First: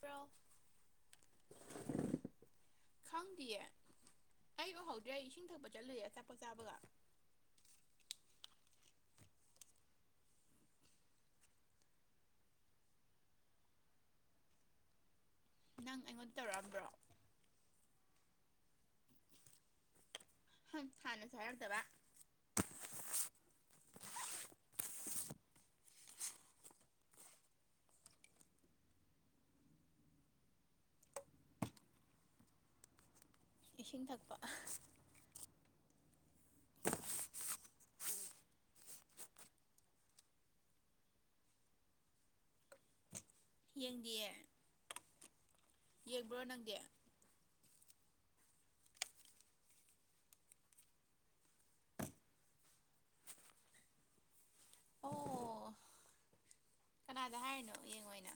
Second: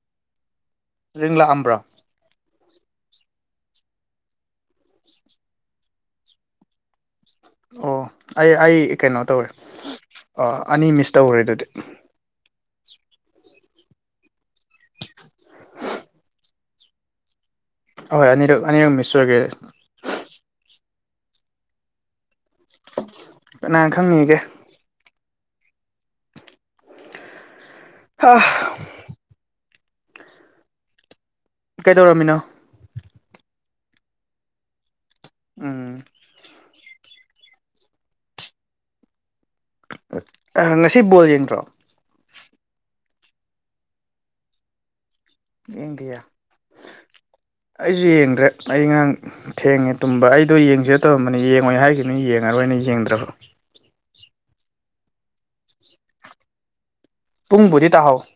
bro ꯔꯤꯡ ꯂꯥꯛ ꯑꯝꯕꯔꯥ ꯈꯪꯗꯤꯌꯦ ꯑꯩ ꯎꯍꯧꯗ꯭ꯔꯦ ꯑꯩ ꯏꯁꯤꯡ ꯊꯛꯄ ꯆꯠꯂꯨꯏꯑꯦ ꯑꯆꯥꯄꯣꯠ ꯆꯥꯕꯒ ꯑꯣ ꯑꯩ ꯑꯩ ꯀꯩꯅꯣ ꯇꯧꯋꯦ ꯑ ꯑꯅꯤ ꯃꯤꯁ ꯇꯧꯈꯔꯦ ꯑꯗꯨꯗꯤ ꯅꯪ ꯑꯩꯉꯣꯟꯗ ꯇꯧꯔꯛꯑꯝꯕ꯭ꯔꯣ ꯑꯍꯣꯏ ꯑꯅꯤꯔꯛ ꯑꯅꯤꯔꯛ ꯃꯤꯁ ꯑꯣꯏꯒꯔꯦ ꯍꯥꯟꯅꯁꯨ ꯍꯥꯏꯔꯛꯇꯕ ꯀꯅꯥꯅ ꯈꯪꯅꯤꯒꯦ ꯍ ꯀꯩꯗꯧꯔꯝꯃꯤꯅꯣ ꯏꯁꯤꯡ ꯊꯛꯄ ꯎꯝ ꯉꯁꯤ ꯕꯣꯜ ꯌꯦꯡꯗ꯭ꯔꯣ ꯌꯦꯡꯗꯤꯌꯦ ꯌꯦꯡꯗꯤꯌꯦ ꯌꯦꯡꯕ꯭ꯔꯣ ꯅꯪꯗꯤ ꯑꯩꯁꯨ ꯌꯦꯡꯗ꯭ꯔꯦ ꯑꯩ ꯉꯔꯥꯡ ꯊꯦꯡꯉꯦ ꯇꯨꯝꯕ ꯑꯩꯗꯣ ꯌꯦꯡꯁꯤꯔ ꯇꯧꯔꯝꯕꯅꯤ ꯌꯦꯡꯉꯣꯏ ꯍꯥꯏꯈꯤꯕꯅꯤ ꯌꯦꯡꯉꯔꯣꯏ ꯑꯩꯅ ꯌꯦꯡꯗ꯭ꯔꯕ ꯑꯣ ꯀꯅꯥꯗ ꯍꯥꯏꯔꯤꯅꯣ ꯄꯨꯡꯕꯨꯗꯤ ꯇꯥꯍꯧ ꯌꯦꯡꯉꯣꯏꯅ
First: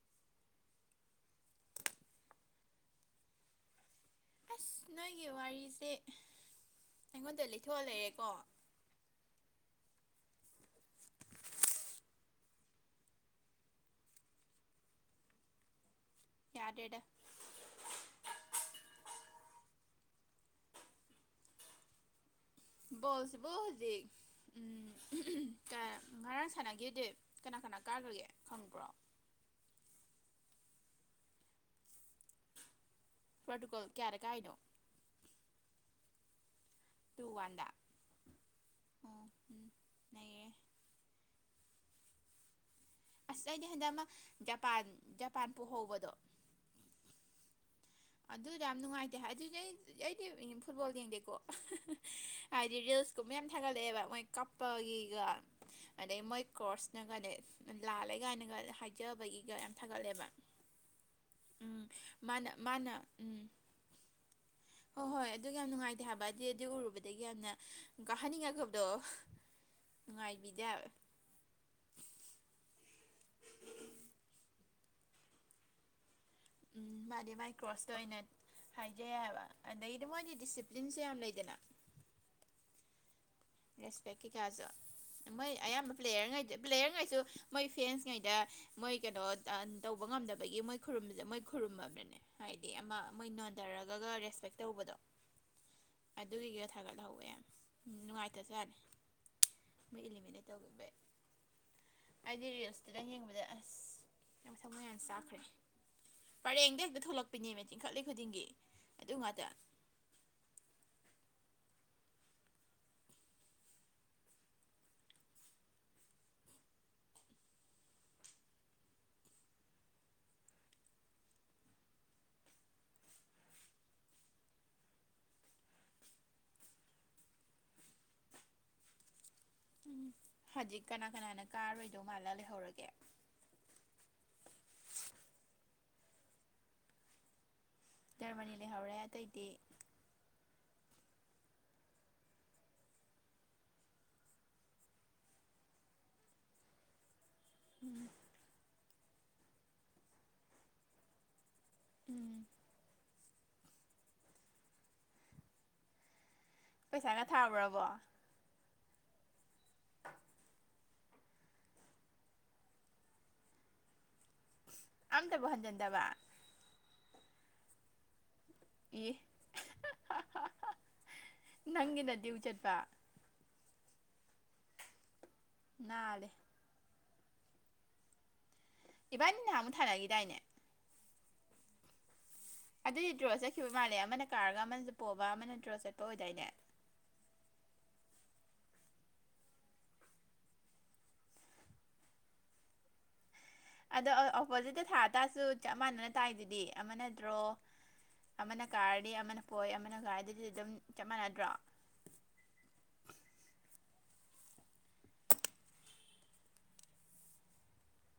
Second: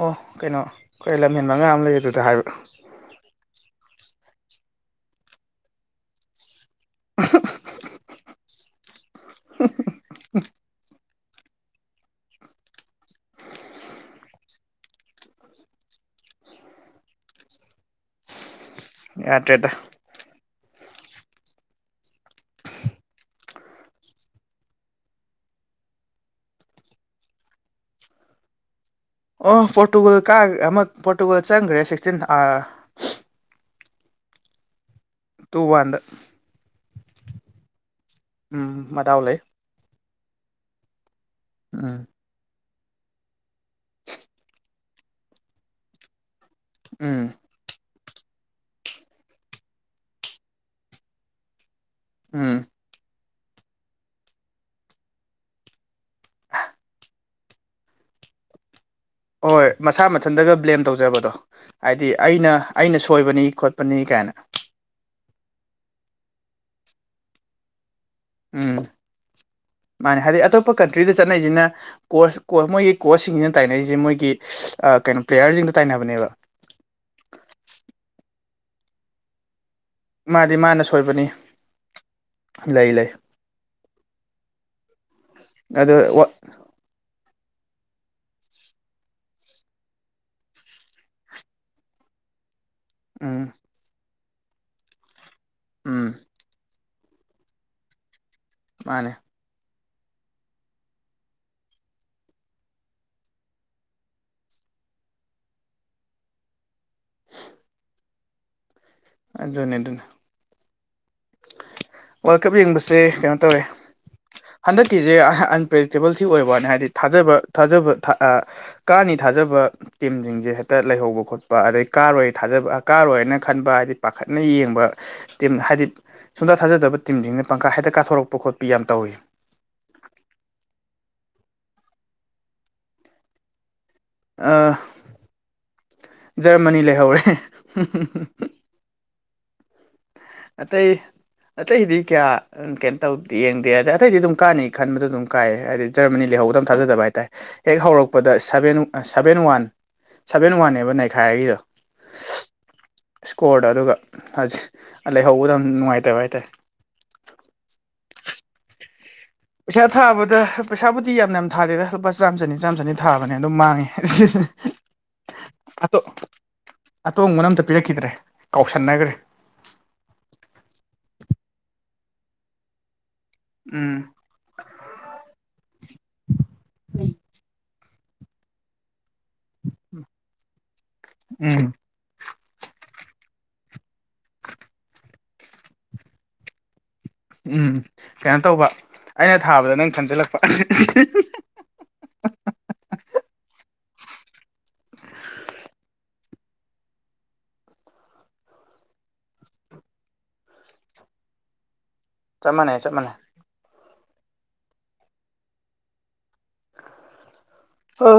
ꯑꯣ ꯀꯩꯅꯣ ꯈꯔ ꯂꯝꯍꯦꯟꯕ ꯑꯉꯥꯡ ꯑꯃ ꯂꯩꯌꯦ ꯑꯗꯨꯗ ꯍꯥꯏꯕ ꯑꯁ ꯅꯣꯏꯒꯤ ꯋꯥꯔꯤꯁꯦ ꯑꯩꯉꯣꯟꯗ ꯂꯤꯊꯣꯛꯑ ꯂꯩꯔꯦꯀꯣ [inaudible] ꯌꯥꯗꯔꯦꯗ ꯌꯥꯗꯔꯦꯗ ꯕꯣꯜꯁꯤꯕꯣ ꯍꯧꯖꯤꯛ ꯎꯝ ꯉ ꯉꯔꯥꯡ ꯁꯥꯟꯅꯈꯤꯗꯦ ꯀꯅꯥ ꯀꯅꯥ ꯀꯥꯈꯔꯒꯦ ꯈꯪꯕ꯭ꯔꯣ ꯑꯣ ꯄꯣꯔꯇꯨꯒꯜ ꯀꯥ ꯑꯃ ꯄꯣꯔꯇꯨꯒꯜ ꯆꯪꯈ꯭ꯔꯦ ꯁꯤꯛꯁꯇꯤꯟ ꯑꯥ ꯄ꯭ꯔꯣꯇꯨꯀꯜ ꯀꯌꯥꯗ ꯀꯥꯏꯅꯣ ꯇꯨ ꯋꯥꯟꯗ ꯇꯨ ꯋꯥꯟꯗ ꯎꯝ ꯃꯗꯥꯎ ꯑꯣ ꯂꯩ ꯎꯝ ꯅꯩꯔꯦ ꯎꯝ ꯑꯁ ꯑꯩꯗꯤ ꯍꯟꯗꯛ ꯑꯃ ꯖꯄꯥꯟ ꯖꯄꯥꯟ ꯄꯣꯍꯧꯕꯗꯣ ꯎꯝ ꯑꯗꯨꯗ ꯌꯥꯝ ꯅꯨꯡꯉꯥꯏꯇꯦ ꯍꯥꯏꯗꯤ ꯑꯩ ꯑꯩꯗꯤ ꯐꯨꯠꯕꯣꯜ ꯌꯦꯡꯗꯦꯀꯣ ꯎꯝ ꯍꯥꯏꯗꯤ ꯔꯤꯜꯁꯀꯨꯝꯕ ꯌꯥꯝ ꯊꯥꯒꯠꯂꯛꯑꯦꯕ ꯃꯣꯏ ꯀꯞꯄꯒꯤꯒ ꯑꯗꯩ ꯃꯣꯏ ꯀꯣꯔꯁꯅ ꯀꯅꯦ ꯂꯥꯜꯂꯦ ꯀꯥꯏꯅꯒ ꯍꯥꯏ ꯍꯣꯏ ꯃꯁꯥ ꯃꯊꯟꯇꯒ ꯕ꯭ꯂꯦꯝ ꯇꯧꯖꯕꯗꯣ ꯎꯝ ꯍꯥꯏꯗꯤ ꯃꯥꯅ ꯑꯩꯅ ꯃꯥꯅ ꯑꯩꯅ ꯁꯣꯏꯕꯅꯤ ꯎꯝ ꯈꯣꯠꯄꯅꯤ ꯀꯥꯏꯅ ꯍꯣꯏ ꯍꯣꯏ ꯑꯗꯨ ꯌꯥꯝ ꯅꯨꯡꯉꯥꯏꯇꯦ ꯍꯥꯏꯕ ꯑꯗꯨꯗꯤ ꯑꯗꯨ ꯎꯔꯨꯕꯗꯒꯤ ꯌꯥꯝꯅ ꯎꯝ ꯀꯥꯍꯟꯅꯤꯡꯉꯛꯈꯤꯕꯗꯣ ꯃꯥꯅꯦ ꯍꯥꯏꯗꯤ ꯅꯨꯡꯉꯥꯏꯕꯤꯗꯦ ꯑꯇꯣꯞꯄ ꯍꯥꯏꯕ ꯀꯟꯇ꯭ꯔꯤꯗ ꯆꯠꯅꯩꯁꯤꯅ ꯀꯣꯔꯁ ꯀꯣꯔꯁ ꯃꯣꯏꯒꯤ ꯀꯣꯆꯁꯤꯡꯁꯤꯅ ꯇꯥꯏꯅꯔꯤꯁꯦ ꯃꯣꯏꯒꯤ ꯀꯩꯅꯣ ꯄ꯭ꯂꯦꯌꯔꯁꯤꯡꯗ ꯇꯥꯏꯅꯕꯅꯦꯕ ꯎꯝ ꯃꯥꯗꯤ ꯃꯥꯏ ꯀ꯭ꯔꯣꯁꯇ ꯑꯣꯏꯅ ꯍꯥꯏꯖꯩ ꯍꯥꯏꯕ ꯑꯗꯩꯗꯤ ꯃꯣꯏꯗꯤ ꯃꯥꯗꯤ ꯃꯥꯅ ꯗꯤꯁꯤꯄ꯭ꯂꯤꯟꯁꯨ ꯌꯥꯝ ꯁꯣꯏꯕꯅꯤ ꯂꯩꯗꯅ ꯂꯩ ꯂꯩ ꯔꯦꯁꯄꯦꯛ ꯀꯩꯀꯥꯁꯨ ꯃꯣꯏ ꯑꯌꯥꯝꯕ ꯑꯗꯣ ꯋꯥ ꯄ꯭ꯂꯦꯌꯔꯉꯩꯗꯤ ꯄ꯭ꯂꯦꯌꯔꯉꯩꯁꯨ ꯃꯣꯏ ꯐꯦꯟꯁꯉꯩꯗ ꯃꯣꯏ ꯀꯩꯅꯣ ꯇꯧꯕ ꯉꯝꯗꯕꯒꯤ ꯃꯣꯏ ꯈꯨꯔꯨꯝꯕꯁꯦ ꯃꯣꯏ ꯈꯨꯔꯨꯝꯃꯕꯅꯦ ꯍꯥꯏꯗꯤ ꯍꯥꯏ ꯑꯃ ꯃꯣꯏ ꯎꯝ ꯅꯣꯟꯊꯔꯒ ꯔꯦꯁꯄꯦꯛ ꯇꯧꯕꯗꯣ ꯎꯝ ꯑꯗꯨꯒꯤ ꯊꯒꯠꯍꯋꯦ ꯅꯨꯡꯉꯥꯏ ꯃꯥꯅꯦ ꯃ ꯏꯂꯤꯃꯤꯅꯦ ꯇꯧꯒꯦ ꯑꯩꯗꯤ ꯔꯤꯜꯁꯇꯨꯗ ꯌꯦꯡꯕꯗ ꯑꯁ ꯊꯃꫭꯏ ꯌꯥꯝꯅ ꯆꯥꯈ꯭ꯔꯦ ꯄꯔꯦꯡꯗ ꯍꯦꯛꯇ ꯊꯣꯛꯂꯛꯄꯤꯅꯦꯃꯤ ꯆꯤꯡꯈꯠꯂꯤ ꯈꯨꯗꯤꯡꯒꯤ ꯑꯗꯨ ꯉꯥꯛꯇ ꯑꯗꯨꯅ‌ꯦ ꯑꯗꯨꯅ‌ꯦ ꯋꯥꯜꯀꯞ ꯌꯦꯡꯕꯁꯦ ꯀꯩꯅꯣ ꯇꯧꯋꯦ ꯍꯟꯗꯛꯀꯤꯁꯦ ꯑꯟꯄ꯭ꯔꯗꯤꯛꯇꯦꯕꯜ ꯑꯣꯏꯕ ꯋꯥꯅꯤ ꯍꯥꯏꯗꯤ ꯊꯥꯖꯕ ꯊꯥꯖꯕ ꯑꯃꯥ ꯀꯥꯅꯤ ꯊꯥꯖꯕ ꯇꯤꯝꯁꯤꯡꯁꯦ ꯍꯦꯛꯇ ꯂꯩꯍꯧꯕ ꯈꯣꯠꯄ ꯈꫭꯠ ꯑꯗꯩ ꯀꯥꯔꯣꯏ ꯊꯥꯖꯕ ꯀꯥꯔꯣꯏꯅ ꯈꯟꯕ ꯍꯥꯏꯗꯤ ꯄꯥꯈꯠ ꯅ ꯌꯦꯡꯕ ꯇꯤꯝ ꯍꯥꯏꯗꯤ ꯁꯨꯡꯊꯥ ꯊꯥꯖꯗꯕ ꯇꯤꯝꯁꯤꯡꯅ ꯄꯪꯀꯥ ꯍꯦꯛꯇ ꯀꯥꯊꯣꯔꯛꯄ ꯈꯣꯠꯄ ꯌꯥꯝ ꯇꯧꯏ ꯍꯧꯖꯤꯛ ꯀꯅꯥ ꯀꯅꯥꯅ ꯀꯥꯔꯔꯣꯏꯗꯧꯕ ꯃꯥꯜꯂꯥ ꯂꯩꯍꯧꯔꯒꯦ ꯑ ꯖꯔꯃꯅꯤ ꯂꯩꯍꯧꯔꯦ ꯖꯔꯃꯅꯤ ꯂꯩꯍꯧꯔꯦ ꯑꯇꯩ ꯑꯇꯩꯗꯤ ꯀꯌꯥ ꯀꯩꯅꯣ ꯇꯧꯗꯤ ꯌꯦꯡꯗꯦ ꯑꯗ ꯑꯇꯩꯗꯤ ꯑꯗꯨꯝ ꯀꯥꯅꯤ ꯈꯟꯕꯗ ꯑꯗꯨꯝ ꯀꯥꯏꯌꯦ ꯍꯥꯏꯗꯤ ꯖꯔꯃꯅꯤ ꯂꯩ ꯂꯩꯍꯧꯗꯝ ꯊꯥꯖꯗꯕ ꯍꯥꯏꯇꯥꯌ‌ꯦ ꯍꯦꯛ ꯎꯝ ꯍꯧꯔꯛꯄꯗ ꯁꯚꯦꯟ ꯁꯚꯦꯟ ꯋꯥꯟ ꯁꯚꯦꯟ ꯋꯥꯟꯅꯦꯕ ꯅꯩꯈꯥꯏꯔꯤꯗꯣ ꯎꯝ ꯏꯁꯀꯣꯔꯗ ꯑꯗꯨꯒꯍꯁ ꯂꯩꯍꯧꯕꯗ ꯅꯨꯡꯉꯥꯏꯇꯕ ꯍꯥꯏꯇꯥꯔꯦ ꯄꯩꯁꯥꯒ ꯊꯥꯕ꯭ꯔꯕꯣ ꯄꯩꯁꯥ ꯊꯥꯕꯗ ꯄꯩꯁꯥꯕꯨ ꯀꯤ ꯌꯥꯝ ꯌꯥꯝ ꯊꯥꯗꯦꯗ ꯂꯨꯄꯥ ꯆꯥꯝ ꯆꯅꯤ ꯆꯥꯝ ꯆꯅꯤ ꯊꯥꯕꯅꯦ ꯑꯗꯨꯝ ꯃꯥꯡꯉꯦ ꯑꯝ ꯇꯕ ꯍꯟꯖꯦꯟꯗꯕ ꯑꯇꯣꯡꯕꯅ ꯑꯝꯇ ꯄꯤꯔꯛꯈꯤꯗ꯭ꯔꯦ ꯀꯥꯎꯁꯟꯅꯒꯔꯦ ꯏ ꯅꯪꯒꯤꯅ ꯗꯤꯌꯨ ꯆꯠꯄ ꯎꯝ ꯅꯥꯜꯂ‌ꯦ ꯏꯕꯥꯅꯤ ꯅꯍꯥꯟꯃꯨꯛ ꯊꯥꯅꯒꯤꯗꯥꯏꯅꯦ ꯎꯝ ꯑꯗꯨꯗꯤ ꯗ꯭ꯔꯣ ꯆꯠꯈꯤꯕ ꯃꯥꯜꯂꯦ ꯑꯃꯅ ꯀꯥꯔꯒ ꯑꯃꯅ ꯄꯣꯕ ꯑꯃꯅ ꯗ꯭ꯔꯣ ꯆꯠꯄ ꯑꯣꯏꯗꯥꯏꯅꯦ ꯎꯝ ꯀꯩꯅꯣ ꯇꯧꯕ ꯑꯩꯅ ꯊꯥꯕꯗ ꯅꯪ ꯈꯟꯖꯤꯜꯂꯛꯄ [unintelligible] ꯑꯗꯣ ꯑꯣꯄꯣꯖꯤꯠꯇ ꯊꯥꯇꯥꯔꯁꯨ ꯆꯞ ꯃꯅꯅ ꯇꯥꯏꯗꯨꯗꯤ ꯑꯃꯅ ꯗ꯭ꯔꫭ ꯑꯃꯅ ꯀꯥꯔꯗꯤ ꯑꯃꯅ ꯄꯣꯏ ꯑꯃꯅ ꯀꯔꯗꯤ ꯑꯗꯨꯝ ꯆꯞ ꯃꯥꯟꯅꯗ꯭ꯔꯣ ꯆꯞ ꯃꯥꯟꯅꯩ ꯆꯞ ꯃꯥꯟꯅꯩ ꯑ [unintelligible]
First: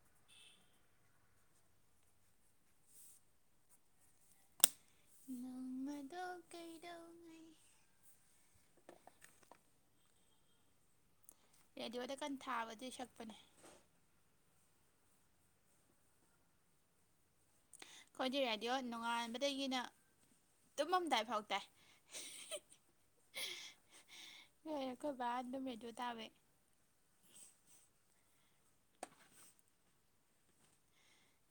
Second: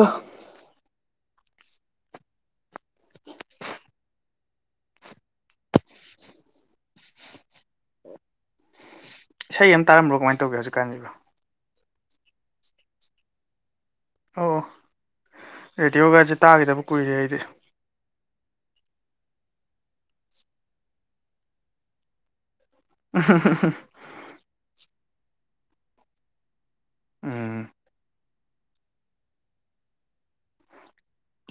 ꯅꯣꯡꯃꯗꯣ ꯀꯩꯗꯧꯉꯩꯏ ꯀꯩ ꯇꯔꯝꯕꯣ ꯀꯃꯥꯏ ꯇꯧꯒꯦ ꯍꯧꯖꯤꯛꯀꯥꯟꯁꯤꯕ ꯔꯦꯗꯤꯑꯣꯗ ꯀꯟꯅ ꯊꯥꯕꯗꯤ ꯁꯛꯄꯅꯦ ꯑꯣ ꯔꯦꯗꯤꯑꯣꯒꯁꯦ ꯇꯥꯈꯤꯗꯕ ꯀꯨꯏꯔꯦ ꯑꯩꯗꯤ ꯑꯩꯈꯣꯏꯗꯤ ꯔꯦꯗꯤꯑꯣ ꯅꯣꯡꯉꯥꯟꯕꯗꯒꯤꯅ ꯇꯨꯝꯃꯝꯗꯥꯏ ꯐꯥꯎ ꯇꯥꯏ ꯑ [unintelligible] ꯑꯩꯈꫭꯏ ꯕꯅꯥ ꯗꯨꯝ ꯔꯦꯗꯤꯌꯣꯇꯕꯩ ꯎꯝ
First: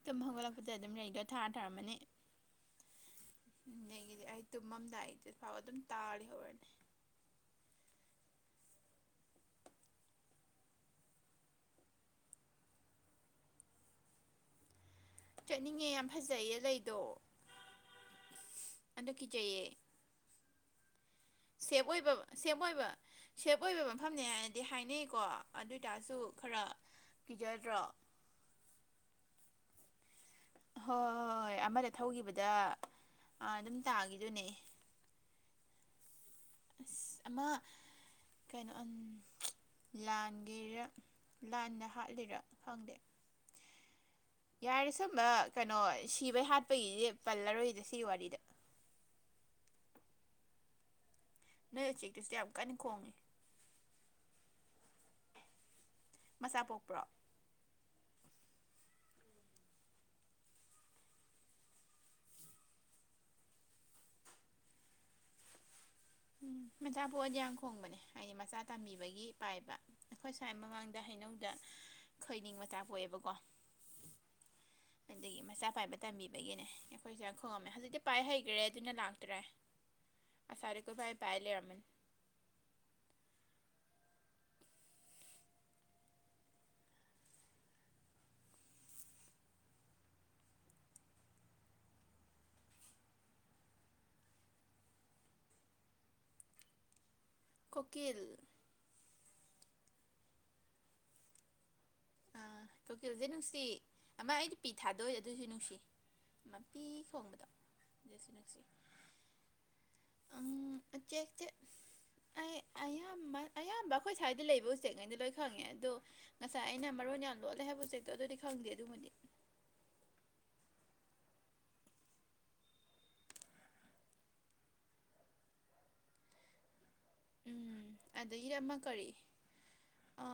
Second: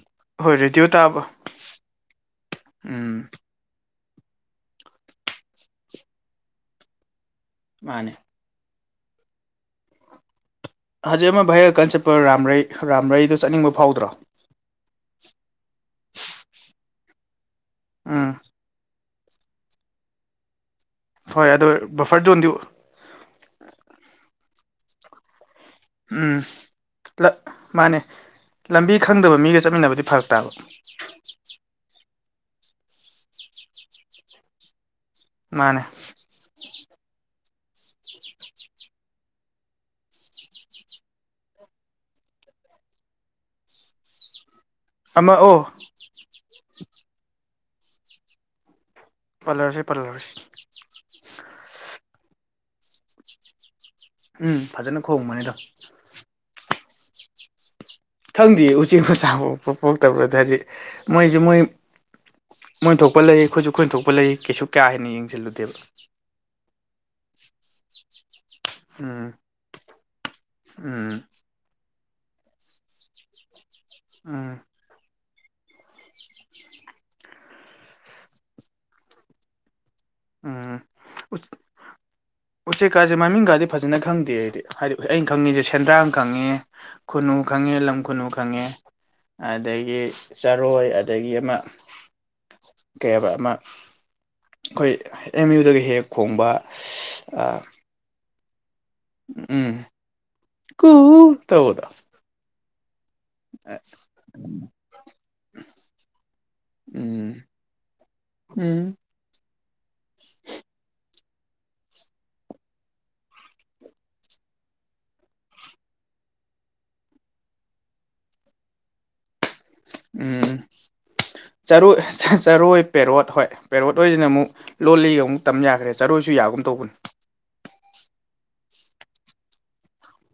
ꯇꯨꯝ ꯍꯣꯏ ꯍꯧꯒꯠꯂꯛꯄꯗ ꯔꯦꯗꯤꯑꯣ ꯑꯗꯨꯝ ꯇꯥꯕ ꯔꯦꯗꯤꯌꯣ ꯊꯔꯒ ꯊꯝꯃꯝꯅꯤ ꯎꯝ ꯑꯗꯒꯤꯗꯤ ꯑꯩ ꯇꯨꯝꯃꯝꯗꯥꯏꯗ ꯐꯥꯎ ꯑꯗꯨꯝ ꯇꯥꯔ ꯂꯩꯍꯧꯔꯅꯦ ꯃꯥꯅꯦ ꯍꯧꯖꯤꯛ ꯑꯃ ꯚꯥꯏꯔ‌ꯦꯜ ꯀꯟꯅ ꯆꯞꯄ ꫪꯝꫪꯩ ꫪꯝꫪꯩꯗꫭ ꯆꯠꯅꯤꯡꯕ ꯐꯥꯎꯗ꯭ꯔꯣ ꯆꯠꯅꯤꯡꯉꯦ ꯌꯥꯝ ꯐꯖꯩꯌꯦ ꯂꯩꯗꯣ ꯑꯝ ꯑꯗꯒꯤ ꯆꯌꯦ ꯍꯣꯏ ꯑꯗꯨꯣ ꯕꯐꯔ ꯖꯣꯟꯗꯤ ꯑꯣꯏꯕ ꯁꯦꯞ ꯑꯣꯏꯕ ꯃꯐꯝꯅꯦ ꯍꯥꯏꯅꯗꯤ ꯍꯥꯏꯅꯩꯀꯣ ꯑꯗꯨ ꯑꯣꯏꯇꯥꯔꯁꯨ ꯎꯝ ꯈꯔ ꯀꯤꯖꯗ꯭ꯔꯣ ꯃꯥꯅꯦ ꯂꯝꯕꯤ ꯈꯪꯗꯕ ꯃꯤꯒ ꯆꯠꯃꯤꯟꯅꯕꯗꯤ ꯐꯔꯛ ꯇꯥꯕ ꯍꯣꯏ ꯍꯣꯏ ꯍꯣꯏ ꯑꯃꯗ ꯊꯧꯈꯤꯕꯗ ꯑꯗꯨꯝ ꯇꯥꯈꯤꯗꯨꯅꯦ ꯃꯥꯅꯦ ꯃꯥ ꯀꯩꯅꯣ ꯂꯥꯟꯒꯦꯔ ꯂꯥꯟꯅ ꯍꯥꯠꯂꯤꯔꯥ ꯈꯪꯗꯦ [unintelligible] ꯌꯥꯔꯦ ꯁꯨꯝꯕ ꯑꯃ ꯑꯣ ꯀꯩꯅꯣ ꯁꯤꯕꯩ ꯍꯥꯠꯄꯒꯤꯗꯤ ꯄꯜꯂꯔꯣꯏꯗ ꯁꯤꯒꯤ ꯋꯥꯔꯤꯗ ꯄꯥꯂꯔꯣꯏꯁꯤ ꯄꯥꯂꯔꯣꯏꯁꯤ ꯅꯣꯏ ꯎꯆꯦꯛꯇꯨꯁꯨ ꯌꯥꯝ ꯀꯟꯅ ꯈꯣꯡꯉꯦ ꯎꯝ ꯐꯖꯅ ꯈꯣꯡꯕꯅꯤꯗꯣ ꯃꯆꯥ ꯄꯣꯛꯄ꯭ꯔꯣ ꯈꯪꯗꯦ ꯎꯆꯦꯛ ꯃꯆꯥ ꯄꯣꯛꯄ ꯄꯣꯛꯇ꯭ꯔꯥꯕꯗ ꯍꯥꯏꯗꯤ ꯃꯣꯏꯁꯦ ꯃꯣꯏ ꯃꯣꯏꯅ ꯊꯣꯛꯄ ꯂꯩ ꯑꯩꯈꯣꯏꯁꯨ ꯑꯩꯈꯣꯏꯅ ꯊꯣꯛꯄ ꯂꯩ ꯀꯩꯁꯨ ꯀꯥ ꯍꯦꯟꯅ ꯌꯦꯡꯁꯤꯜꯂꯨꯗꯦꯕ ꯃꯆꯥ ꯄꯣꯛꯑꯗꯤ ꯌꯥꯝ ꯈꯣꯡꯕꯅꯦ ꯍꯥꯏꯗꯤ ꯃꯆꯥ ꯇꯝꯕꯤꯕꯒꯤ ꯎꯝ ꯄꯥꯏꯕ ꯑꯩꯈꯣꯏ ꯁ꯭ꯋꯥꯏ ꯃꯃꯥꯡꯗ ꯎꯝ ꯍꯩꯅꯧꯗ ꯈꯣꯏꯅꯤꯡ ꯄꯆꯥ ꯄꯣꯛꯑꯦꯕꯀꯣ ꯎꯝ ꯑꯗꯒꯤ ꯃꯆꯥ ꯄꯥꯏꯕ ꯇꯝꯕꯤꯕꯒꯤꯅꯦ ꯑꯩꯈꯣꯏꯁ ꯌꯥꯝ ꯈꯣꯡꯉꯝꯃꯦ ꯍꯧꯖꯤꯛꯇꯤ ꯄꯥꯏ ꯍꯩꯈ꯭ꯔꯦ ꯑꯗꯨꯅ ꯂꯥꯛꯇ꯭ꯔꯦ ꯎꯝ ꯑꯁꯥꯗꯤ ꯀꯣꯏꯄꯥꯏ ꯎ ꯄꯥꯏ ꯂꯩꯔꯝꯃꯅꯤ ꯎꯆꯦ ꯀꯁꯦ ꯃꯃꯤꯡꯒꯥꯗꯤ ꯐꯖꯅ ꯈꯪꯗꯦ ꯍꯥꯏꯗꯤ ꯍꯥꯏꯗꯤ ꯑꯩꯅ ꯈꯪꯉꯤꯁꯦ ꯁꯦꯟꯗ꯭ꯔꯥꯡ ꯈꯪꯉꯦ ꯈꯨꯟꯅꯨ ꯈꯪꯉꯦ ꯂꯝ ꯈꯨꯟꯅꯨ ꯈꯪꯉꯦ ꯑꯗꯒꯤ ꯆꯔꯣꯏ ꯑꯗꯒꯤ ꯑꯃ ꯀꯌꯥꯕ ꯑꯃ ꯑꯩꯈꯣꯏ ꯑꯦꯝ ꯌꯨꯗꯒꯤ ꯍꯦꯛ ꯈꯣꯡꯕ ꯀꯣꯀꯤꯜ ꯎꯝ ꯀꯨ ꯇꯧꯕꯗꯣ ꯑꯥ ꯀꯣꯀꯤꯜꯁꯦ ꯅꯨꯡꯁꯤ ꯑꯃ ꯑꯩꯗꯤ ꯄꯤ ꯊꯥꯗꯣꯏꯗꯣ ꯑꯗꯨꯁꯨ ꯅꯨꯡꯁꯤ ꯃꯄꯤ ꯎꯝ ꯊꯣꯡꯕꯗ ꯖꯁꯨ ꯅꯨꯡꯁꯤ ꯎꯝ ꯆꯦꯛ ꯆꯦꯛ [unintelligible] ꯑꯌꯥꯝꯕ ꯑꯌꯥꯝꯕ ꯑꯩꯈꯣꯏ ꯁ꯭ꯋꯥꯏꯗ ꯂꯩꯕ ꯎꯆꯦꯛꯉꯩꯩꯅ ꯂꯣꯏ ꯈꯪꯉꯦ ꯑꯗꯣ ꯉꯁꯥꯏ ꯑꯩꯅ ꯃꯔꯣꯟ ꯌꯥꯝ ꯂꯣꯠꯂꯦ ꯍꯥꯏꯕ ꯎꯆꯦꯛꯇꯣ ꯑꯗꯨꯗꯤ ꯈꯪꯗꯦ ꯑꯗꯨꯃꯗꯤ ꯎꯝ ꯆꯔꯣꯏ ꯆꯔꯣꯏ ꯄꯦꯔꯣꯠ ꯍꯣꯏ ꯄꯦꯔꯣꯠ ꯍꯣꯏꯁꯤꯅ ꯑꯃꯨꯛ ꯂꯣꯜꯂꯤ ꯑꯃꯨꯛ ꯇꯝ ꯌꯥꯈ꯭ꯔꯦ ꯆꯔꯣꯏꯁꯤ ꯌꯥꯒꯨꯝ ꯇꯧꯕꯅꯤ ꯎꯝ ꯑꯗꯒꯤꯗꯤ ꯑꯃ ꯀꯔꯤ ꯑ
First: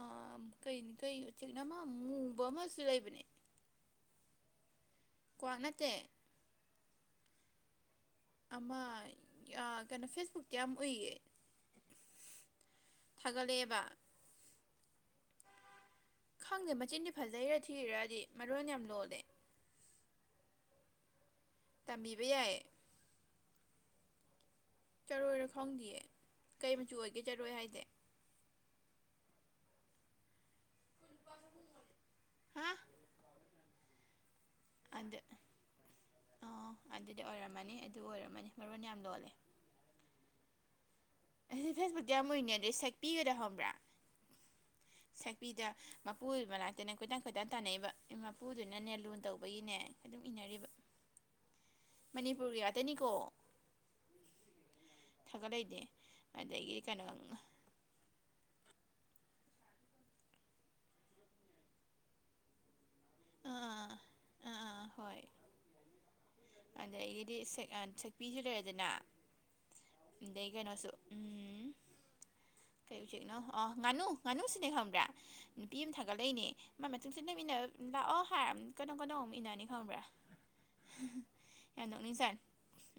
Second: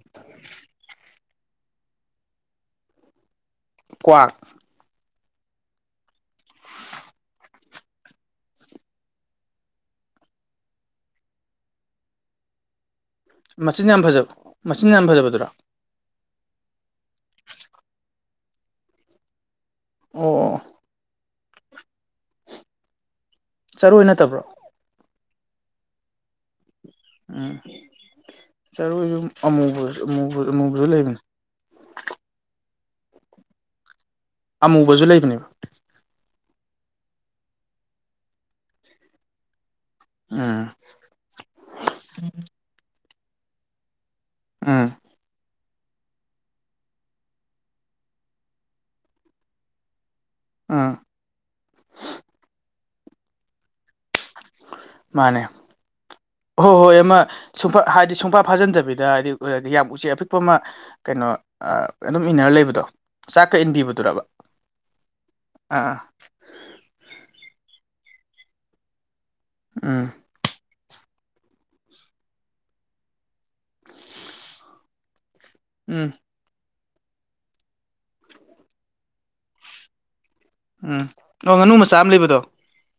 ꯀꯩ ꯀꯩ ꯑꯃ ꯃꯨꯕ ꯑꯃꯁꯨ ꯂꯩꯕꯅꯦ ꯀ꯭ꯋꯥꯛ ꯀ꯭ꯋꯥꯛ ꯅꯠꯇꯦ ꯑꯃ ꯀꯩꯅꯣ ꯐꯦꯁꯕꯨꯛꯇꯤ ꯌꯥꯝ ꯎꯏꯌꯦ ꯊꯥꯒꯠꯂꯛꯑꯦꯕ ꯃꯆꯤꯟ ꯌꯥꯝ ꯐꯖꯕ ꯃꯆꯤꯟ ꯌꯥꯝ ꯐꯖꯕꯗꯨꯔꯥ ꯈꯪꯗꯦ ꯃꯆꯤꯟꯗꯤ ꯐꯖꯩꯔꯥ ꯊꯤꯔꯗꯤ ꯃꯔꯣꯟ ꯌꯥꯝ ꯂꯣꯜꯂꯦ ꯑꯣ ꯇꯝꯕꯤꯕ ꯌꯥꯏ ꯆꯔꯣꯏ ꯅꯠꯇꯕ꯭ꯔꯣ ꯆꯔꯣꯏꯔ ꯈꯪꯗꯌꯦ ꯀꯩ ꯃꯆꯨ ꯑꯣꯏꯒꯦ ꯎꯝ ꯆꯔꯣꯏ ꯍꯥꯏꯁꯦ ꯆꯔꯣꯏꯁꯨ ꯑꯃꯨꯕ ꯑꯃꯨꯕ ꯑꯃꯨꯕꯁꯨ ꯂꯩꯕꯅꯦ ꯍꯥ ꯑꯃꯨꯕꯁꯨꯨ ꯑꯗ ꯂꯩꯅꯦꯕ ꯑꯗꯨꯗꯤ ꯑꯣꯏꯔꯝꯃꯅꯤ ꯑꯗꯨ ꯑꯣꯏꯔꯝꯃꯅꯤ ꯃꯔꯣꯟ ꯌꯥꯝ ꯂꯣꯜꯂꯦ ꯎꯝ ꯑꯁꯤ ꯐꯦꯁꯕꯨꯛꯇ ꯌꯥꯝꯃꯨꯔꯤꯅꯦ ꯑꯗꯩ ꯁꯦꯛꯄꯤꯒꯗ ꯍꯪꯕ꯭ꯔꯥ ꯎꯝ ꯁꯛꯄꯤꯗ ꯃꯄꯨꯗꯨ ꯃꯅꯥꯛꯇꯅꯦ ꯈꯣꯏꯇꯪ ꯈꯣꯏꯇꯥꯟ ꯇꯥꯟꯅꯩꯕ ꯏ ꯃꯄꯨꯗꯨꯅꯅꯦ ꯂꯨ ꯇꯧꯕꯒꯤꯅꯦ ꯑꯥ ꯃꯅꯤꯄꯨꯔ ꯇꯅꯤꯀꯣ ꯃꯥꯅꯦ ꯍꯣꯏ ꯑꯗꯒꯤ ꯍꯣꯏ ꯀꯩꯅꯣ ꯑꯥ ꯑꯃ ꯁꯨꯡꯐ ꯍꯥꯏꯗꯤ ꯁꯨꯡꯄꯥ ꯐꯥꯖꯤꯟꯗꯕꯤꯗ ꯗ ꯍꯥꯏꯗꯤ ꯌꯥꯝ ꯎꯆꯦꯛ ꯑꯄꯤꯛꯄ ꯑꯃ ꯀꯩꯅꯣ ꯑꯗꯨꯝ ꯏꯟꯅꯔ ꯂꯩꯕꯗꯣ ꯆꯥꯛꯀ ꯑꯥ ꯏꯟꯕꯤꯕꯗꯨꯔꯕ ꯑꯥ ꯑꯥ ꯍꯣꯏ ꯑꯥ ꯑꯗꯒꯤꯗꯤ ꯁꯛꯄꯤꯁꯨ ꯂꯩꯔꯦꯗꯅ ꯎꯝ ꯑꯗꯩ ꯀꯩꯅꯣꯁꯨ ꯎꯝ ꯀꯩ ꯎꯆꯦꯛꯅꯣ ꯑꯣ ꯉꯥꯅꯨ ꯉꯥꯅꯨ ꯁꯤꯅꯦ ꯈꯪꯕ꯭ꯔꯥ ꯅꯨꯄꯤ ꯑꯃ ꯎꯝ ꯊꯥꯒꯠꯂꯛꯏꯅꯦ ꯃꯥ ꯃꯇꯨꯡꯁꯦ ꯅꯝꯃꯤꯟꯅ ꯂꯥꯛꯑꯣ ꯍꯥꯏ ꯀꯩꯅꯣ ꯀꯩꯅꯣ ꯑꯃꯨꯛ ꯏꯟꯅꯅꯤ ꯈꯪꯕ꯭ꯔꯥ ꯎꯝ ꯑꯣ ꯉꯥꯅꯨ ꯌꯥꯝ ꯃꯆꯥ ꯑꯃ ꯂꯩꯕꯗꯣ ꯅꯣꯛꯅꯤꯡꯖꯥꯠꯅꯤ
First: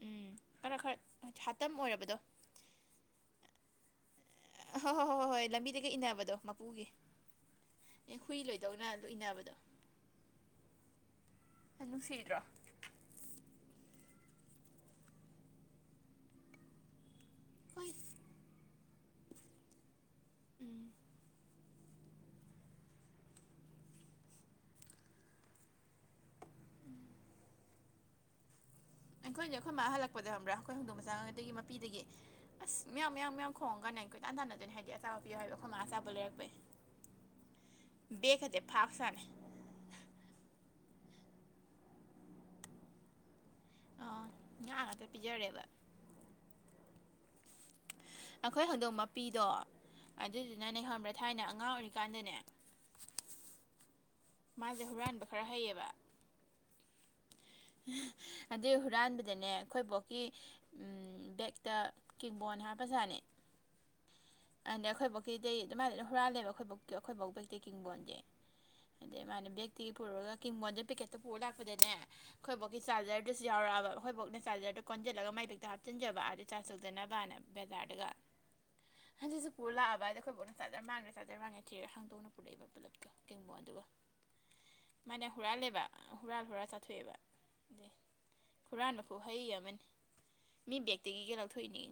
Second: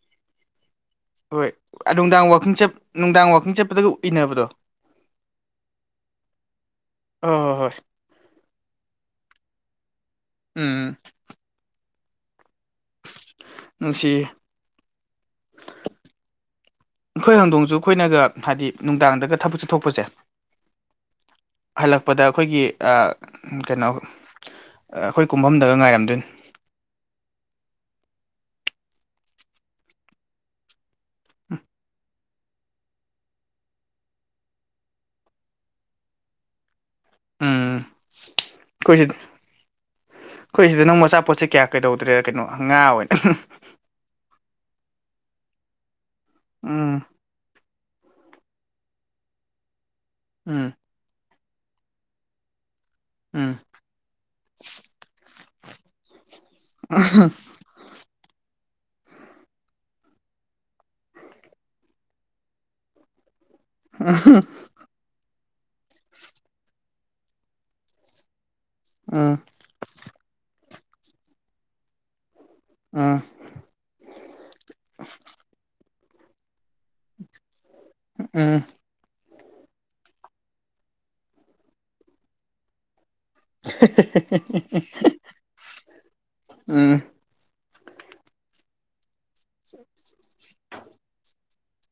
ꯎꯝ ꯈꯔ ꯈꯔ ꯍꯣꯏ ꯍꯥꯇꯝ ꯑꯣꯏꯔꯕꯗꯣ ꯅꯨꯡꯗꯥꯡ ꯋꯥꯀꯤꯡ ꯆꯠ ꯅꯨꯡꯗꯥꯡ ꯋꯥꯀꯤꯡ ꯆꯠꯄꯗꯒ ꯏꯟꯅꯕꯗꯣ ꯍꯣꯏ ꯍꯣꯏ ꯍꯣꯏ ꯍꯣꯏ ꯍꯣꯏ ꯂꯝꯕꯤꯗꯒ ꯏꯟꯅꯕꯗꯣ ꯃꯄꯨꯒꯤ ꯍꯣꯏ ꯍꯣꯏ ꯍꯣꯏ ꯑꯦ ꯍꯨꯏ ꯂꯣꯏ ꯇꯧꯅ ꯂꯣꯏꯅꯕꯗꯣ ꯎꯝ ꯑꯅꯅꯨꯡꯁꯤꯗ꯭ꯔꯣ ꯁꯤ ꯑꯩꯈꯣꯏ ꯍꯧꯪꯗꯣꯡꯁꯨ ꯍꯣꯏ ꯑꯩꯈꯣꯏꯅꯒ ꯍꯥꯏꯗꯤ ꯅꯨꯡꯗꯥꯡꯗꯒ ꯊꯕꯛꯁꯠꯊꯄꯁꯦ ꯎꯝ ꯍꯜꯂꯛꯄꯗ ꯑꯩꯈꯣꯏꯒꯤ ꯀꯩꯅꯣ ꯑꯩꯈꯣꯏ ꯀꯨꯝꯐꯝꯗꯒ ꯉꯥꯏꯔꯝꯗꯣꯏꯅꯤ ꯑꯩꯈꯣꯏꯅꯦ ꯑꯩꯈꯣꯏ ꯃꯥ ꯍꯜꯂꯛꯄꯗ ꯍꯪꯕ꯭ꯔꯥ ꯑꯩꯈꯣꯏ ꯍꯧꯣꯡꯗꯣꯡ ꯃꯆꯥ ꯑꯗꯨꯗꯒꯤ ꯃꯄꯤꯗꯒꯤ ꯑꯁ ꯃꯌꯥꯝ ꯃꯌꯥꯝ ꯃꯌꯥꯝ ꯈꯣꯡꯉꯒꯅꯦ ꯀꯣꯏ ꯇꯥꯟ ꯇꯥꯟꯅꯗꯅꯤ ꯍꯥꯏꯗꯤ ꯑꯆꯥꯕ ꯄꯤꯌꯨ ꯍꯥꯏꯕ ꯑꯩꯈꯣꯏꯅꯥꯥ ꯑꯆꯥꯕ ꯂꯩꯔꯛꯄꯩ ꯎꯝ ꯦꯈꯗꯤꯦ ꯑꯩꯈꯣꯏꯁꯤ ꯐꯥꯁꯅꯦ ꯑꯆꯥꯄꯣꯠꯁꯦ ꯀꯌꯥ ꯀꯩꯗꯧꯗ꯭ꯔꯦ ꯀꯩꯅꯣ ꯉꯥ ꯑꯣꯏꯅ ꯑ ꯉꯥꯏꯍꯥꯛ ꯉꯥꯛꯇ ꯄꯤꯖꯔꯦꯕ ꯎꯝ ꯑꯩꯈꯣꯏ ꯍꯧꯗꯣꯡ ꯃꯄꯤꯗꯣ ꯎꯝ ꯑꯗꯨꯗꯨꯅꯅꯦ ꯈꯕ꯭ꯔꯥ ꯊꯥꯏꯅ ꯑꯉꯥꯡ ꯑꯣꯏꯔꯤꯀꯥꯟꯗꯅꯦ ꯎꯝ ꯃꯥꯁꯦ ꯍꯨꯔꯥꯟꯕ ꯈꯔ ꯍꯩꯌꯦꯕ ꯑ ꯑꯗꯨꯩ ꯍꯨꯔꯥꯟꯕꯗꯅꯦ ꯑꯩꯈꯣꯏ ꯕꯣꯛꯀꯤ ꯕꯦꯛꯇ ꯀꯕꯣꯟ ꯍꯥꯞꯄꯖꯥꯠꯅꯦ ꯑ ꯀꯩ ꯑꯗꯨꯃꯥꯏꯅ ꯑꯗꯨꯅ ꯍꯨꯔꯥꯜꯂꯦꯕ ꯑꯩꯈꯣꯏꯕꯧ ꯑꯩꯈꯣꯏꯐꯥꯎꯕ ꯇꯦꯛꯀꯤꯡꯕꯣꯟꯗꯤ ꯑꯗꯩ ꯎꯝ ꯃꯥꯅ ꯕꯦꯛꯇꯤꯒꯤ ꯄꯨꯔꯨꯔꯒꯣꯟꯗ ꯄꯤꯀꯦꯠꯇ ꯄꯨ ꯂꯥꯛꯄꯗꯅꯦ ꯑꯩꯣꯏꯕꯣꯛꯀꯤ ꯎꯝ ꯆꯥꯔꯖꯔꯗꯨꯁꯨ ꯌꯥꯎꯔꯑꯕꯈꯣꯏꯕꯣꯛꯅ ꯆꯥꯔꯗꯨꯣ ꯀꯣꯟꯁꯤꯜꯂꯒꯥꯏꯦꯛꯇ ꯍꯥꯞ ꯆꯤꯟꯖꯕ ꯑꯥꯗ ꯆꯥꯖꯣꯛꯗꯅꯕꯅ ꯕꯦꯖꯥꯗꯒ ꯎꯝ ꯍꯖꯤꯛꯁꯤ ꯄꯨꯔ ꯂꯑ ꯍꯥꯏ ꯑꯩꯈꯣꯏꯕꯅ ꯆꯥꯔ ꯃꯥꯡꯗꯦ ꯆꯥꯔ ꯃꯥꯡꯉꯦꯤꯔꯦ ꯍꯥꯡꯗꯅ ꯄꯨꯔꯛꯏꯕ ꯄꯨꯂꯞ ꯕꯣ ꯑꯗꯨꯒ ꯃꯥꯃꯅ ꯍꯨꯔꯥꯜꯂꯦꯕ ꯍꯨꯔꯥꯜ ꯍꯨꯔꯜ ꯎꯝ ꯆꯥꯊꯣꯛꯑꯦꯕ ꯈꯨꯨꯔꯅꯈꯣ ꯍꯩ ꯑꯃꯅꯤ ꯃꯤ ꯕꯦꯛꯇꯒꯤꯒ ꯂ ꯊꯣꯏꯅꯤ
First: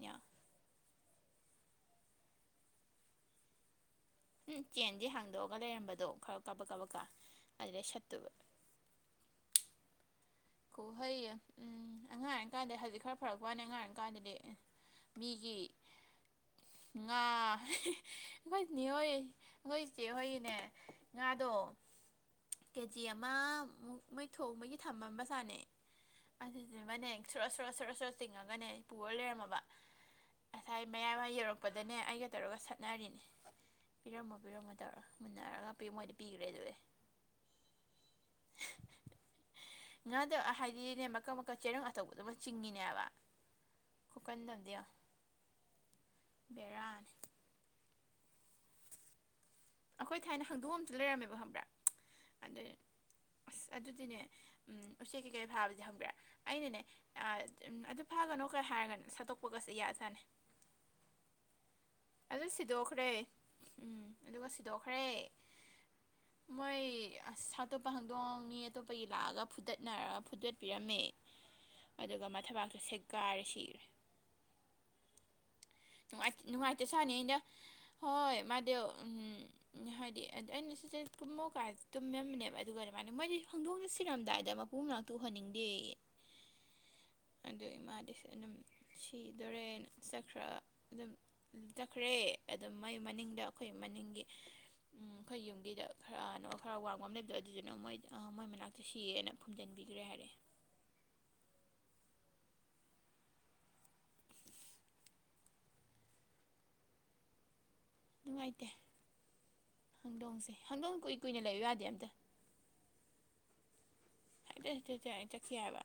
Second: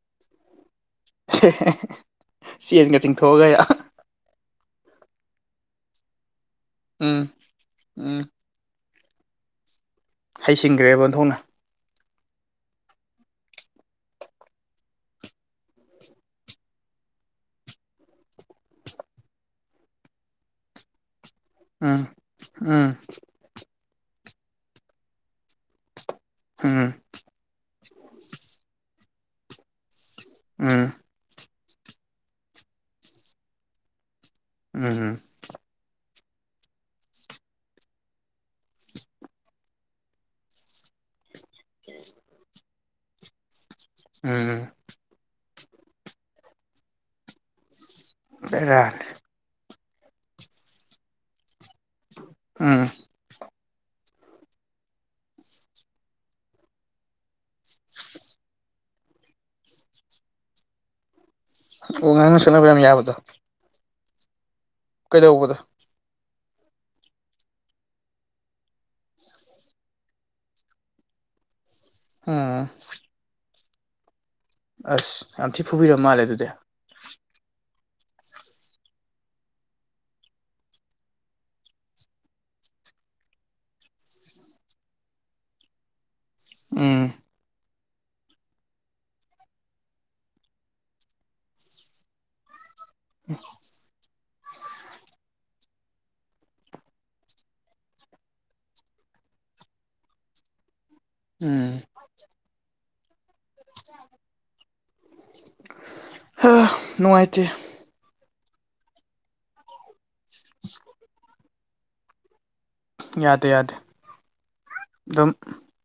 ꯁꯤ ꯑꯦꯟꯒꯁꯤꯡ ꯊꯒ ꯎꯝ ꯆꯦꯟꯁ ꯍꯥꯡꯗꯣꯛꯑꯒ ꯂꯩꯔꯝꯕꯗꯣ ꯈꯔ ꯀꯥꯕ ꯀꯕ ꯀ ꯎꯝ ꯑꯗꯨꯗꯩ ꯎꯝ ꯁꯠꯇꯨꯕ ꯈꯨꯍꯩ ꯍꯩꯁꯤꯡꯈ꯭ꯔꯦꯕꯟꯊꯣꯛꯅ ꯑꯃ ꯎꯝ ꯑꯉꯥꯡ ꯑꯣꯏꯔꯤꯀꯥꯟꯗꯗꯤ ꯍꯧꯖꯤꯛ ꯈꯔ ꯐꯔꯛꯄꯅꯦ ꯑꯉꯥꯡ ꯑꯣꯏꯔꯤ ꯀꯥꯟꯗꯗꯤ ꯃꯤꯒꯤ ꯉꯥ ꯑꯩꯈꯣꯏꯅꯦ ꯍꯣꯏ ꯑꯩꯈꯣꯏ ꯏꯆꯦ ꯍꯣꯏꯒꯤꯅꯦ ꯉꯥꯗꯣ ꯎꯝ ꯎꯝ ꯀꯦꯖꯤ ꯑꯃꯃꯨꯛ ꯃꯩ ꯊꯣꯡꯕꯒꯤ ꯊꯝꯃꯝꯕ ꯆꯥꯅꯦ ꯎꯝ ꯑꯗꯨꯗꯨꯃꯅꯦ ꯁꯨꯔ ꯁꯨꯔ ꯁꯨꯔ ꯁꯨꯔ ꯆꯤꯡꯉꯒꯅꯦ ꯄꯨꯔ ꯂꯩꯔꯝꯃꯕ ꯉꯁꯥꯏ ꯎꯝ ꯃꯌꯥꯝ ꯑꯃ ꯌꯧꯔꯛꯄꯗꯅꯦ ꯑꯩꯒ ꯇꯧꯔꯒ ꯁꯠꯅꯔꯤꯅꯦ ꯎꯝ ꯄꯤꯔꯝꯃꯣꯤꯔꯝꯃꯣꯧꯔꯣꯨꯟꯅꯔꯒ ꯄꯤ ꯃꯣꯏꯗꯤ ꯉꯥꯗ ꯍꯥꯏꯗꯤꯅꯦ ꯃꯀꯛ ꯃꯀꯛ ꯆꯦꯔꯪ ꯑꯊꯧꯕ ꯑꯗꯨꯝ ꯆꯤꯡꯉꯤꯅꯤ ꯎꯝ ꯈꯨꯀꯟꯗꯗ ꯕꯦꯔꯥꯅꯤ ꯕꯔꯥꯜ ꯑꯩꯈꯣꯏ ꯊꯥꯏꯅ ꯍꯥꯡꯗꯣꯛꯑꯝꯗꯨ ꯂꯩꯔꯝꯃꯦꯕ ꯍꯕ꯭ꯔꯥ ꯎꯝ ꯑꯁ ꯑꯗꯨꯗꯤꯅꯦ ꯎꯆꯦꯛ ꯀꯩꯀꯩ ꯐꯥꯕꯗꯤ ꯍꯪꯕꯤ꯭ꯔ ꯑꯩꯅꯅꯦ ꯑꯗꯨ ꯐꯥꯒꯅꯣ ꯑꯗꯨꯒ ꯍꯥꯏꯔꯒꯅ ꯁꯠꯇꯣꯛꯄꯒꯁꯤ ꯌꯥ ꯁꯥꯥꯅꯩ ꯑꯣ ꯉꯥꯡꯅ ꯁꯥꯟꯅꯕ ꯌꯥꯝ ꯁꯤꯗꯣꯛꯈ꯭ꯔꯦ ꯌꯥꯕꯗꯣ ꯎꯝ ꯑꯗꯨꯒ ꯁꯤꯗꯣꯛꯈ꯭ꯔꯦ ꯀꯩꯗꯧꯕꯗꯣ ꯃꯣꯏ ꯑꯁ ꯑꯇꯣꯞꯄ ꯍꯪꯗꯣꯡ ꯃꯤ ꯑꯇꯣꯞꯄꯒꯤ ꯂꯥꯛꯑꯒ ꯐꯨꯗꯠꯅꯔꯒ ꯐꯨꯠꯇꯠꯄꯤꯔꯝꯃꯦ [inaudible] ꯑꯗꯨꯒ ꯎꯝ ꯃꯊꯕꯥꯛꯇꯨ ꯁꯦꯛꯀꯥꯏꯔꯁꯤ ꯑꯁ ꯌꯥꯝ ꯊꯤ ꯐꯨꯕꯤꯔꯝ ꯃꯥꯜꯂꯦ ꯑꯗꯨꯗꯤ ꯅꯨꯡꯉꯥꯏꯇꯁꯥꯅꯤ ꯑꯩꯅ [inaudible] ꯍꯣꯏ ꯃꯥꯗ ꯎꯝ ꯍꯥꯏꯗꯤ ꯑꯗꯨ ꯑꯩꯅ ꯁꯤꯁꯦ ꯀꯨꯝꯃꯧꯀꯥꯁꯦ ꯇꯨꯝꯃꯝꯅꯦꯕ ꯑꯗꯨꯒꯔ ꯃꯥꯅꯦ ꯃꯗꯤ ꯐꯪꯗꯣꯛꯅ ꯁꯤꯔꯝꯗꯥꯏꯗ ꯃꯄꯨꯝ ꯉꯅꯥꯛꯇꯣꯛꯍꯟꯅꯤꯡꯗꯦ ꯑ ꯑꯗ ꯏꯃꯥꯗꯤꯁꯨ ꯑꯗꯨꯝ ꯁꯤꯗꯣꯔꯦ ꯆꯠꯈ꯭ꯔ ꯑꯗꯨꯝ ꯆꯈ꯭ꯔꯦ ꯑꯗꯨꯝ ꯃꯥꯏ ꯃꯅꯤꯡꯗ ꯑꯩꯈꯣꯏ ꯃꯅꯤꯡꯒꯤ ꯑꯩꯈꯣꯏ ꯌꯨꯝ ꯈꯔ ꯀꯩꯅꯣ ꯈꯔ ꯋꯥꯡꯕ ꯑꯃ ꯂꯩꯕꯗꯣ ꯑꯗꯨꯗꯨꯅ ꯃꯣꯏ ꯃꯣꯏ ꯃꯅꯥꯛꯇ ꯁꯤꯌꯦꯅ ꯐꯨꯝꯖꯤꯟꯕꯤꯈ꯭ꯔꯦ ꯍꯥꯏꯔꯛꯑꯦ ꯎꯝ [inaudible] ꯍ ꯅꯨꯡꯉꯥꯏꯇ ꯅꯨꯡꯉꯥꯏꯇꯦ ꯍꯧꯪꯗꯣꯡꯁꯦ ꯍꯥꯡꯗꯣꯡ ꯀꯨꯏ ꯀꯨꯏꯅ ꯂꯩꯕ ꯌꯥꯗꯦ ꯑꯝꯇ ꯌꯥꯗꯦ ꯌꯥꯗꯦ ꯍꯥꯏꯐꯦꯠ ꯍꯥꯏꯐꯦꯠ ꯑꯗꯨꯝ ꯆꯠꯈꯤ ꯍꯥꯏꯕ